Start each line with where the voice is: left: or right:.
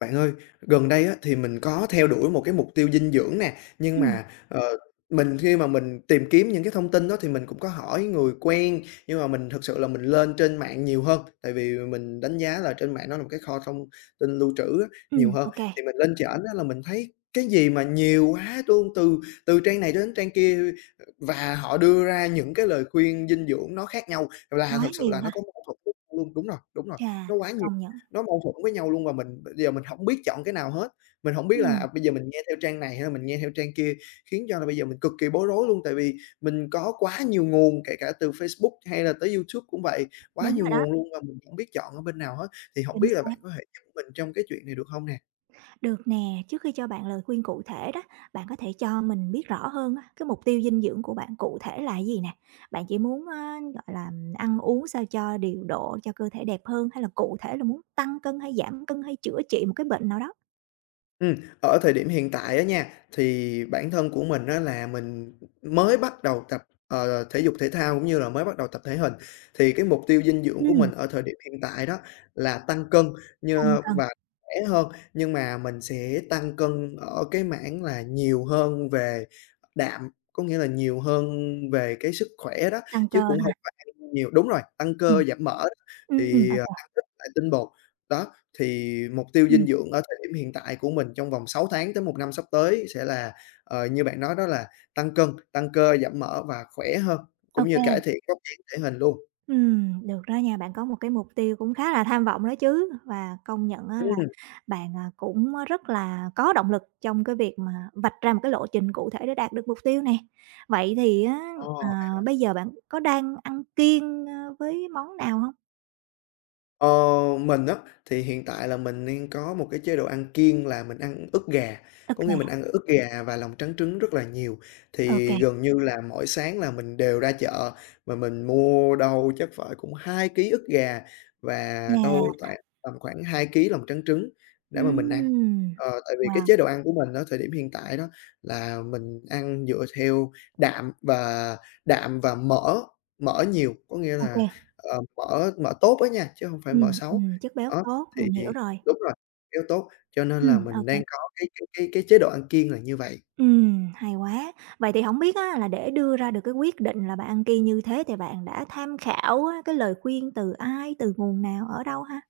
left: Bạn ơi, gần đây á, thì mình có theo đuổi một cái mục tiêu dinh dưỡng nè, nhưng
right: Ừm,
left: mà, mình khi mà mình tìm kiếm những cái thông tin đó thì mình cũng có hỏi người quen, nhưng mà mình thực sự là mình lên trên mạng nhiều hơn, tại vì mình đánh giá là trên mạng nó là một cái kho thông tin lưu trữ á, nhiều hơn.
right: ô kê,
left: Thì mình lên trển á là mình thấy cái gì mà nhiều quá luôn, từ từ trang này đến trang kia, và họ đưa ra những cái lời khuyên dinh dưỡng nó khác nhau là
right: quá
left: thực sự
right: nhiều
left: là nó
right: ha.
left: có mâu thuẫn luôn, đúng rồi,
right: Chà,
left: nó quá nhiều
right: công nhận.
left: nó mâu thuẫn với nhau luôn và mình bây giờ mình hổng biết chọn cái nào hết. Mình hổng biết là,
right: Ừm.
left: à, bây giờ mình nghe theo trang này hay là mình nghe theo trang kia, khiến cho là bây giờ mình cực kỳ bối rối luôn. Tại vì mình có quá nhiều nguồn, kể cả từ Facebook hay là tới YouTube cũng vậy, quá
right: Đúng
left: nhiều
right: rồi đó,
left: nguồn luôn và mình hổng biết chọn ở bên nào hết. Thì hổng
right: chính
left: biết là bạn
right: xác.
left: có thể giúp mình trong cái chuyện này được hông nè?
right: Được nè, trước khi cho bạn lời khuyên cụ thể đó, bạn có thể cho mình biết rõ hơn á, cái mục tiêu dinh dưỡng của bạn cụ thể là cái gì nè? Bạn chỉ muốn á, gọi là, ăn uống sao cho điều độ, cho cơ thể đẹp hơn, hay là cụ thể là muốn tăng cân hay giảm cân hay chữa trị một cái bệnh nào đó?
left: Ừm, ở thời điểm hiện tại á nha, thì bản thân của mình á là mình mới bắt đầu tập, thể dục thể thao cũng như là mới bắt đầu tập thể hình. Thì cái mục tiêu dinh dưỡng của
right: Ừm,
left: mình ở thời điểm hiện tại đó là tăng cân
right: tăng
left: nhơ
right: cân.
left: và khỏe hơn, nhưng mà mình sẽ tăng cân ở cái mảng là nhiều hơn về đạm, có nghĩa là nhiều hơn về cái sức khỏe đó,
right: Tăng
left: chứ
right: cơ
left: cũng không
right: ha?
left: phải ăn nhiều đúng rồi, tăng
right: Ừm,
left: cơ giảm mỡ đó, thì,
right: ô kê,
left: ăn ít lại tinh bột. Đó, thì mục tiêu dinh
right: ừm,
left: dưỡng ở thời điểm hiện tại của mình trong vòng 6 tháng tới một năm sắp tới sẽ là, như bạn nói đó là tăng cân, tăng cơ, giảm mỡ và khỏe hơn,
right: ô
left: cũng như
right: kê.
left: cải thiện vóc dáng, thể hình luôn.
right: Được đó nha, bạn có một cái mục tiêu cũng khá là tham vọng đó chứ, và công nhận á là
left: Ừm,
right: bạn, cũng rất là có động lực trong cái việc mà vạch ra một cái lộ trình cụ thể để đạt được mục tiêu này. Vậy thì á, ờ,
left: ờ.
right: bây giờ bạn có đang ăn kiêng, với món nào không?
left: Ờ, mình á, thì hiện tại là mình đang có một cái chế độ ăn kiêng là mình ăn ức gà, có nghĩa mình
right: Ok,
left: ăn ức gà và lòng trắng trứng rất là nhiều.
right: ok
left: Thì
right: nè.
left: gần như là mỗi sáng là mình đều ra chợ và mình mua đâu chắc phải cũng 2 ký ức gà và đâu tại tầm khoảng 2 ký lòng trắng trứng để mà mình ăn.
right: Ừm,
left: Ờ, tại vì cái
right: wow,
left: chế độ ăn của mình đó thời điểm hiện tại đó là mình ăn dựa theo đạm và đạm và mỡ, mỡ nhiều, có nghĩa là
right: ok.
left: ờ, mở mở tốt á nha, chứ hông phải mở
right: Ừm,
left: xấu.
right: chất béo
left: Đó,
right: tốt,
left: thì
right: mình hiểu rồi.
left: đúng rồi, kéo tốt, cho nên là
right: Ô.
left: mình đang có cái chế độ ăn kiêng là như vậy.
right: Hay quá. Vậy thì không biết á là để đưa ra được cái quyết định là bạn ăn kiêng như thế thì bạn đã tham khảo á cái lời khuyên từ ai, từ nguồn nào, ở đâu ha?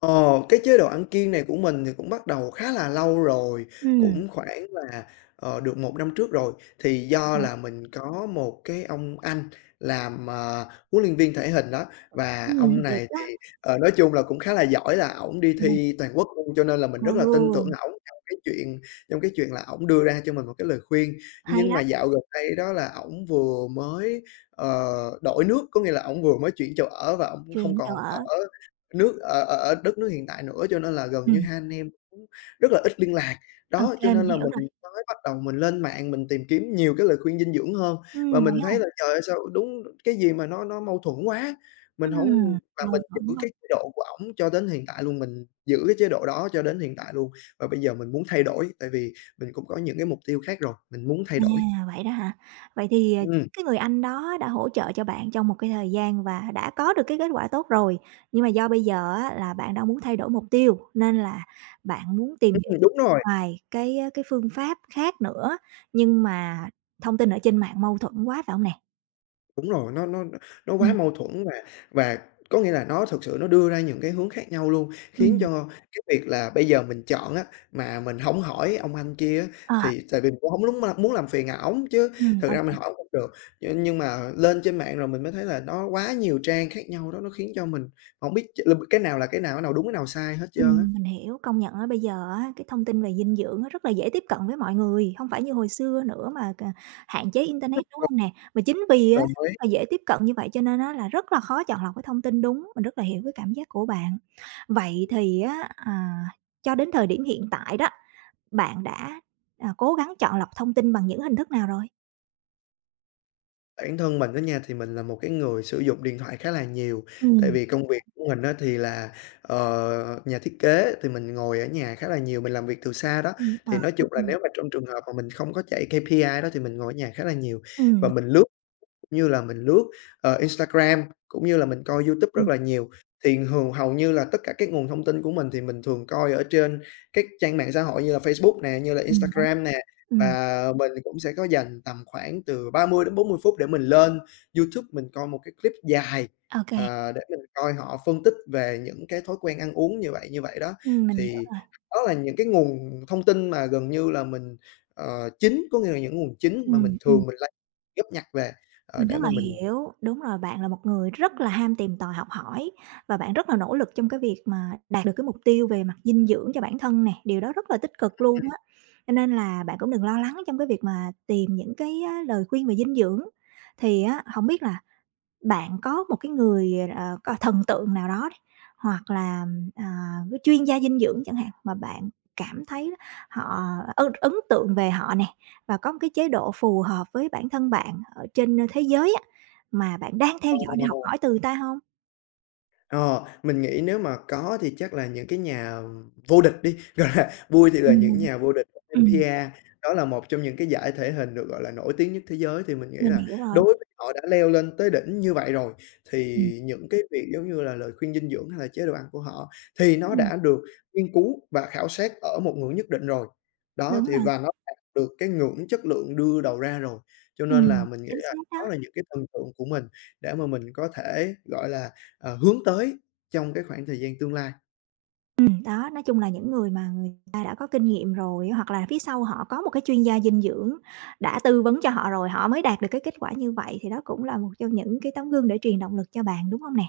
left: Ờ, cái chế độ ăn kiêng này của mình thì cũng bắt đầu khá là lâu rồi,
right: Ừm,
left: cũng khoảng là, được một năm trước rồi. Thì
right: Thật
left: do
right: là,
left: là mình có một cái ông anh làm, huấn luyện viên thể hình đó, và ông
right: được
left: này
right: đó.
left: thì, nói chung là cũng khá là giỏi, là ổng đi thi toàn quốc luôn, cho nên là mình rất là tin tưởng
right: Ừ,
left: ổng trong cái chuyện là ổng đưa ra cho mình một cái lời khuyên.
right: hay
left: Nhưng mà
right: đó,
left: dạo gần đây đó là ổng vừa mới, ờ, đổi nước, có nghĩa là ổng vừa mới chuyển chỗ ở và ổng không
right: chuyện chỗ
left: còn ở
right: ở.
left: nước ở ở ở đất nước hiện tại nữa, cho nên là gần như
right: Ừm,
left: hai anh em cũng rất là ít liên lạc.
right: ô
left: Đó, cho
right: kê, mình
left: nên là
right: hiểu
left: mình
right: rồi.
left: mới bắt đầu mình lên mạng mình tìm kiếm nhiều cái lời khuyên dinh dưỡng hơn, và
right: Vậy
left: mình
right: ha?
left: thấy là trời ơi, sao đúng cái gì mà nó mâu thuẫn quá, mình hổng và mình
right: Mâu
left: giữ
right: thuẫn quá.
left: cái chế độ của ổng cho đến hiện tại luôn, mình giữ cái chế độ đó cho đến hiện tại luôn. Và bây giờ mình muốn thay đổi, tại vì mình cũng có những cái mục tiêu khác rồi, mình muốn thay
right: À,
left: đổi.
right: vậy đó hả? Vậy thì,
left: Ừm,
right: cái người anh đó đã hỗ trợ cho bạn trong một cái thời gian và đã có được cái kết quả tốt rồi, nhưng mà do bây giờ á là bạn đang muốn thay đổi mục tiêu, nên là bạn muốn tìm
left: đúng rồi.
right: vài cái phương pháp khác nữa, nhưng mà thông tin ở trên mạng mâu thuẫn quá, phải hông nè?
left: Đúng rồi, nó quá
right: Ừm,
left: mâu thuẫn và có nghĩa là nó thực sự nó đưa ra những cái hướng khác nhau luôn, khiến
right: ừm.
left: cho cái việc là bây giờ mình chọn á, mà mình hổng hỏi ông anh kia á,
right: Ờ,
left: thì tại vì mình cũng hổng lúng muốn làm phiền ổng chứ thực
right: ô,
left: ra mình hỏi cũng được. Nhưng mà lên trên mạng rồi mình mới thấy là nó quá nhiều trang khác nhau đó, nó khiến cho mình hổng biết ch l cái nào là cái nào đúng cái nào sai hết trơn á.
right: mình hiểu. Công nhận á, bây giờ á, cái thông tin về dinh dưỡng á, rất là dễ tiếp cận với mọi người, hông phải như hồi xưa nữa mà c hạn chế internet, đúng hông nè? Mà chính vì á,
left: Đồng
right: rất
left: ý.
right: là dễ tiếp cận như vậy cho nên á, là rất là khó chọn lọc cái thông tin đúng, mình rất là hiểu cái cảm giác của bạn. Vậy thì á, cho đến thời điểm hiện tại đó, bạn đã, cố gắng chọn lọc thông tin bằng những hình thức nào rồi?
left: Bản thân mình á nha, thì mình là một cái người sử dụng điện thoại khá là nhiều, tại
right: Ừm.
left: vì công việc của mình á thì là, nhà thiết kế thì mình ngồi ở nhà khá là nhiều, mình làm việc từ xa đó.
right: Ờ
left: Thì
right: ha.
left: nói chung là
right: Ừm,
left: nếu mà trong trường hợp mà mình không có chạy KPI đó thì mình ngồi ở nhà khá là nhiều
right: ừm,
left: và mình lướt cũng như là mình lướt, ờ, Instagram, cũng như là mình coi YouTube
right: ừm,
left: rất là nhiều. Thì hầu như là tất cả các nguồn thông tin của mình thì mình thường coi ở trên các trang mạng xã hội như là Facebook nè, như là
right: đúng,
left: Instagram nè,
right: ừm,
left: và mình cũng sẽ có dành tầm khoảng từ 30 đến 40 phút để mình lên YouTube mình coi một cái clip dài,
right: ô kê,
left: để mình coi họ phân tích về những cái thói quen ăn uống như vậy đó.
right: mình hiểu
left: Thì
right: rồi.
left: đó là những cái nguồn thông tin mà gần như là mình, chính, có nghĩa là những nguồn chính mà mình
right: Ừm, ừm,
left: thường mình lấy góp nhặt về. Ờ,
right: mình
left: để
right: rất
left: mà
right: là
left: mình,
right: hiểu, đúng rồi, bạn là một người rất là ham tìm tòi học hỏi và bạn rất là nỗ lực trong cái việc mà đạt được cái mục tiêu về mặt dinh dưỡng cho bản thân nè, điều đó rất là tích cực luôn á. Cho nên là bạn cũng đừng lo lắng trong cái việc mà tìm những cái á lời khuyên về dinh dưỡng. Thì á, hổng biết là bạn có một cái người, ờ, c thần tượng nào đó đi, hoặc là, ờ, cái chuyên gia dinh dưỡng chẳng hạn, mà bạn cảm thấy họ ấn ấn tượng về họ nè, và có một cái chế độ phù hợp với bản thân bạn ở trên, thế giới á, mà bạn đang theo
left: ờ.
right: dõi để học hỏi từ ta không?
left: Ờ, mình nghĩ nếu mà có thì chắc là những cái nhà vô địch đi, gọi là, vui thì là
right: Ừm,
left: những
right: ừm,
left: nhà vô địch Olympia, đó là một trong những cái giải thể hình được, gọi là, nổi tiếng nhất thế giới thì mình nghĩ
right: mình
left: là
right: hiểu rồi.
left: đối với họ đã leo lên tới đỉnh như vậy rồi, thì
right: Ừm,
left: những cái việc giống như là lời khuyên dinh dưỡng hay là chế độ ăn của họ thì nó
right: ừm.
left: đã được nghiên cứu và khảo sát ở một ngưỡng nhất định rồi. Đó,
right: Đúng
left: thì
right: rồi,
left: và nó đạt được cái ngưỡng chất lượng đưa đầu ra rồi, cho nên là mình nghĩ
right: chính
left: là
right: xác
left: đó
right: đó.
left: là những cái thần tượng của mình để mà mình có thể, gọi là, hướng tới trong cái khoảng thời gian tương lai.
right: Đó, nói chung là những người mà người ta đã có kinh nghiệm rồi hoặc là phía sau họ có một cái chuyên gia dinh dưỡng đã tư vấn cho họ rồi, họ mới đạt được cái kết quả như vậy thì đó cũng là một trong những cái tấm gương để truyền động lực cho bạn, đúng không nè?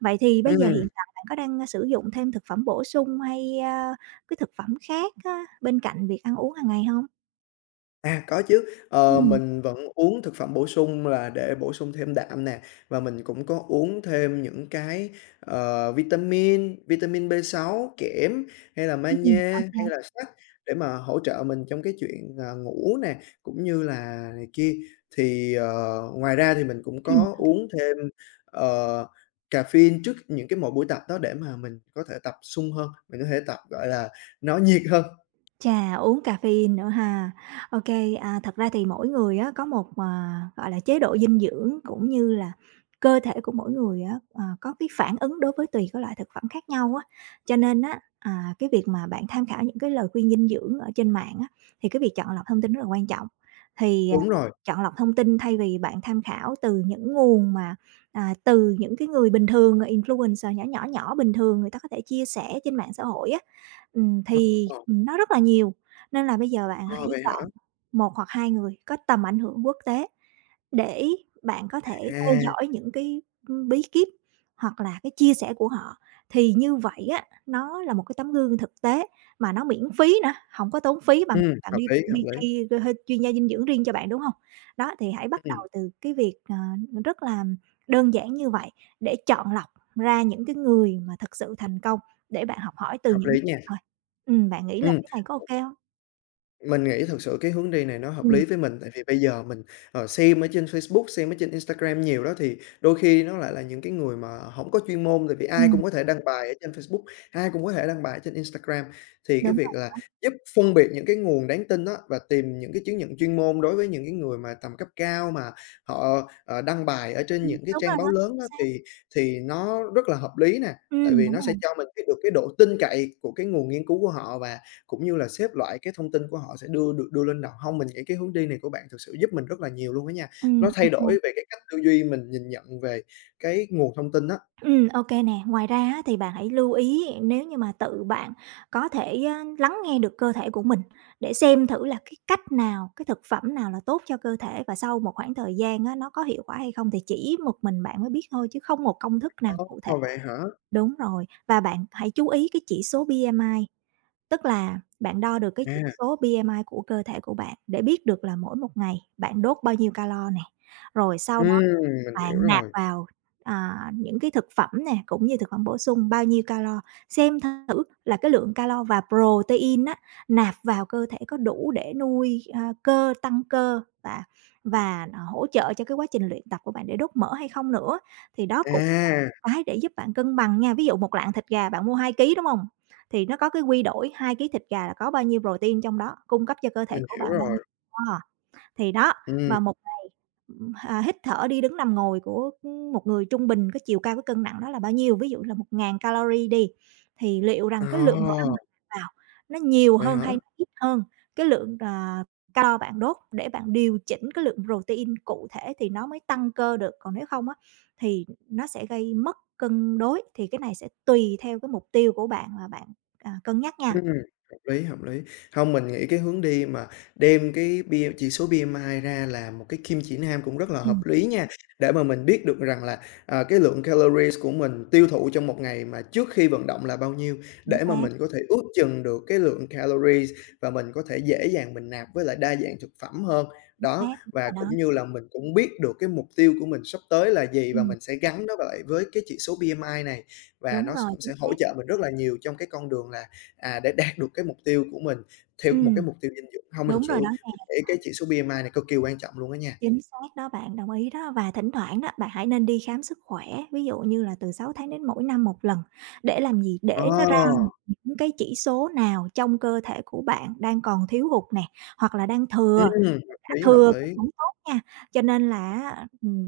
right: Vậy thì bây giờ
left: Ừm.
right: hiện tại bạn có đang, sử dụng thêm thực phẩm bổ sung hay, cái thực phẩm khác á, bên cạnh việc ăn uống hàng ngày không?
left: À, có chứ,
right: Ừm,
left: mình vẫn uống thực phẩm bổ sung là để bổ sung thêm đạm nè, và mình cũng có uống thêm những cái, vitamin B6, kẽm, hay là magie,
right: ô.
left: hay là sắt để mà hỗ trợ mình trong cái chuyện, à, ngủ nè, cũng như là này kia. Thì, ngoài ra thì mình cũng có uống thêm, ờ, caffeine trước những cái mỗi buổi tập đó để mà mình có thể tập sung hơn, mình có thể tập, gọi là, nó nhiệt hơn.
right: Chà, uống caffeine nữa ha. Ok. Thật ra thì mỗi người á có một, gọi là, chế độ dinh dưỡng cũng như là cơ thể của mỗi người á, có cái phản ứng đối với tùy cái loại thực phẩm khác nhau á. Cho nên á, cái việc mà bạn tham khảo những cái lời khuyên dinh dưỡng ở trên mạng á, thì cái việc chọn lọc thông tin rất là quan trọng. Thì,
left: Đúng rồi.
right: chọn lọc thông tin thay vì bạn tham khảo từ những nguồn mà, từ những cái người bình thường, influencer nhỏ, nhỏ, nhỏ bình thường người ta có thể chia sẻ trên mạng xã hội á, ừm, thì,
left: Ờ,
right: nó rất là nhiều, nên là bây giờ bạn
left: ờ,
right: hãy
left: vậy hả?
right: chọn một hoặc 2 người có tầm ảnh hưởng quốc tế để bạn có thể theo
left: À.
right: dõi những cái, bí kíp hoặc là cái chia sẻ của họ. Thì như vậy á, nó là một cái tấm gương thực tế mà nó miễn phí nữa, hổng có tốn phí bằng bạn
left: Hợp
right: đi
left: lý,
right: thuê
left: hợp lý.
right: PT rồi thuê chuyên gia dinh dưỡng riêng cho bạn, đúng hông? Đó, thì hãy bắt
left: Ừm,
right: đầu từ cái việc, rất là đơn giản như vậy để chọn lọc ra những cái người mà thực sự thành công để bạn học hỏi từ
left: hợp
right: những
left: lý
right: người
left: nha.
right: họ. Bạn nghĩ là
left: Ừm.
right: cái này có ô kê hông?
left: Mình nghĩ thực sự cái hướng đi này nó hợp
right: Ừm,
left: lý với mình, tại vì bây giờ mình, xem ở trên Facebook, xem ở trên Instagram nhiều đó, thì đôi khi nó lại là những cái người mà không có chuyên môn, tại vì ai
right: Ừm.
left: cũng có thể đăng bài ở trên Facebook, ai cũng có thể đăng bài trên Instagram. Thì cái
right: Đúng
left: việc
right: rồi,
left: là giúp phân biệt những cái nguồn đáng tin đó và tìm những cái chứng nhận chuyên môn đối với những cái người mà tầm cấp cao mà họ, đăng bài ở trên những cái
right: đúng
left: trang
right: rồi
left: báo
right: đó,
left: lớn
right: chính
left: á,
right: xác.
left: thì nó rất là hợp lý nè, tại vì
right: Đúng
left: nó sẽ
right: rồi,
left: cho mình biết được cái độ tin cậy của cái nguồn nghiên cứu của họ và cũng như là xếp loại cái thông tin của họ sẽ được đưa lên đầu không mình nghĩ cái hướng đi này của bạn thực sự giúp mình rất là nhiều luôn á nha. Nó
right: ô
left: thay
right: kê.
left: đổi về cái cách tư duy mình nhìn nhận về cái nguồn thông tin á.
right: Ô kê nè, ngoài ra á thì bạn hãy lưu ý nếu như mà tự bạn có thể á lắng nghe được cơ thể của mình để xem thử là cái cách nào, cái thực phẩm nào là tốt cho cơ thể và sau một khoảng thời gian á nó có hiệu quả hay không thì chỉ một mình bạn mới biết thôi chứ không một công thức nào
left: Ồ,
right: cụ thể.
left: vậy hả?
right: Đúng rồi, và bạn hãy chú ý cái chỉ số BMI, tức là bạn đo được cái
left: À,
right: chỉ số BMI của cơ thể của bạn để biết được là mỗi một ngày bạn đốt bao nhiêu calo nè, rồi sau
left: ừm, mình
right: bạn
left: hiểu
right: nạp
left: rồi.
right: vào, những cái thực phẩm nè, cũng như thực phẩm bổ sung bao nhiêu calo, xem thử là cái lượng calo và protein á, nạp vào cơ thể có đủ để nuôi, cơ, tăng cơ và hỗ trợ cho cái quá trình luyện tập của bạn để đốt mỡ hay không nữa. Thì đó cũng là
left: À,
right: cái để giúp bạn cân bằng nha. Ví dụ 1 lạng thịt gà bạn mua 2 ký, đúng không? Thì nó có cái quy đổi 2 ký thịt gà là có bao nhiêu protein trong đó, cung cấp cho cơ thể
left: mình
right: của
left: hiểu
right: bạn bao nhiêu.
left: rồi.
right: Ờ, thì đó,
left: Ừm.
right: và một hít thở, đi, đứng, nằm, ngồi của, một người trung bình, cái chiều cao, cái cân nặng đó là bao nhiêu, ví dụ là 1.000 calorie đi, thì liệu rằng cái lượng đồ ăn
left: Ờ,
right: mà bạn vào nó nhiều
left: vậy
right: hơn
left: hả?
right: hay nó ít hơn cái lượng, calo bạn đốt để bạn điều chỉnh cái lượng protein cụ thể thì nó mới tăng cơ được, còn nếu không á thì nó sẽ gây mất cân đối, thì cái này sẽ tùy theo cái mục tiêu của bạn mà bạn, cân nhắc nha.
left: Ừm, hợp lý, hợp lý. Hông, mình nghĩ cái hướng đi mà đem cái P chỉ số BMI ra làm một cái kim chỉ nam cũng rất là
right: Ừm,
left: hợp lý nha, để mà mình biết được rằng là, à, cái lượng calories của mình tiêu thụ trong một ngày mà trước khi vận động là bao nhiêu,
right: chính
left: để mà
right: xác,
left: mình có thể ước chừng được cái lượng calories và mình có thể dễ dàng mình nạp với lại đa dạng thực phẩm hơn.
right: chính
left: Đó,
right: xác, đúng
left: và
right: rồi đó.
left: cũng như là mình cũng biết được cái mục tiêu của mình sắp tới là gì và
right: Ừm,
left: mình sẽ gắn nó lại với cái chỉ số BMI này, và
right: đúng
left: nó s
right: rồi,
left: cũng
right: chính
left: sẽ hỗ
right: xác.
left: trợ mình rất là nhiều trong cái con đường là À, để đạt được cái mục tiêu của mình theo một cái
right: Ừm,
left: mục tiêu dinh dưỡng hông, mình thực
right: đúng rồi đó.
left: sự mình nghĩ cái chỉ số BMI này cực kỳ quan trọng luôn á nha.
right: Chính xác đó bạn, đồng ý đó. Và thỉnh thoảng đó, bạn hãy nên đi khám sức khỏe, ví dụ như là từ 6 tháng đến mỗi năm một lần. Để làm gì? Để nó ra
left: Ờ,
right: những cái chỉ số nào trong cơ thể của bạn đang còn thiếu hụt nè, hoặc là đang thừa,
left: hợp
right: đã
left: lý, hợp
right: thừa cũng
left: lý.
right: không tốt nha. Cho nên là á,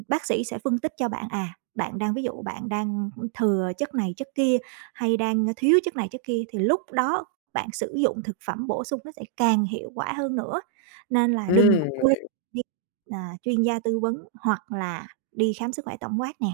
right: bác sĩ sẽ phân tích cho bạn, bạn đang ví dụ bạn đang thừa chất này chất kia, hay đang thiếu chất này chất kia, thì lúc đó bạn sử dụng thực phẩm bổ sung nó sẽ càng hiệu quả hơn nữa. Nên là đừng
left: Ừm.
right: quên chuyên gia tư vấn hoặc là đi khám sức khỏe tổng quát nè.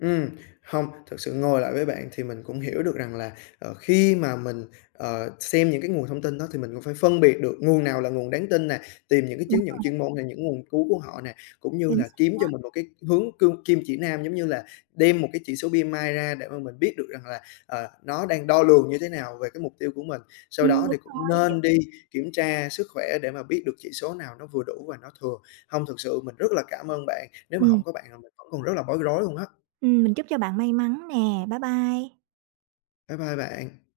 left: Ừm, hông, thực sự ngồi lại với bạn thì mình cũng hiểu được rằng là, khi mà mình, xem những cái nguồn thông tin đó thì mình cũng phải phân biệt được nguồn nào là nguồn đáng tin nè, tìm những cái
right: Đúng,
left: chứng nhận chuyên môn hay những nguồn cứu của họ nè, cũng như
right: chính
left: là
right: xác
left: kiếm cho
right: đó.
left: mình một cái hướng kim chỉ nam, giống như là đem một cái chỉ số BMI ra để mà mình biết được rằng là, nó đang đo lường như thế nào về cái mục tiêu của mình. Sau đó thì
right: Đúng
left: cũng
right: rồi, chính
left: nên đi kiểm tra sức khỏe để mà biết được chỉ số nào nó vừa đủ và nó thừa. Không thực sự mình rất là cảm ơn bạn, nếu mà
right: ừm,
left: không có bạn là mình vẫn còn rất là bối rối luôn á.
right: mình chúc cho bạn may mắn nè. Bye bye.
left: Bye bye bạn.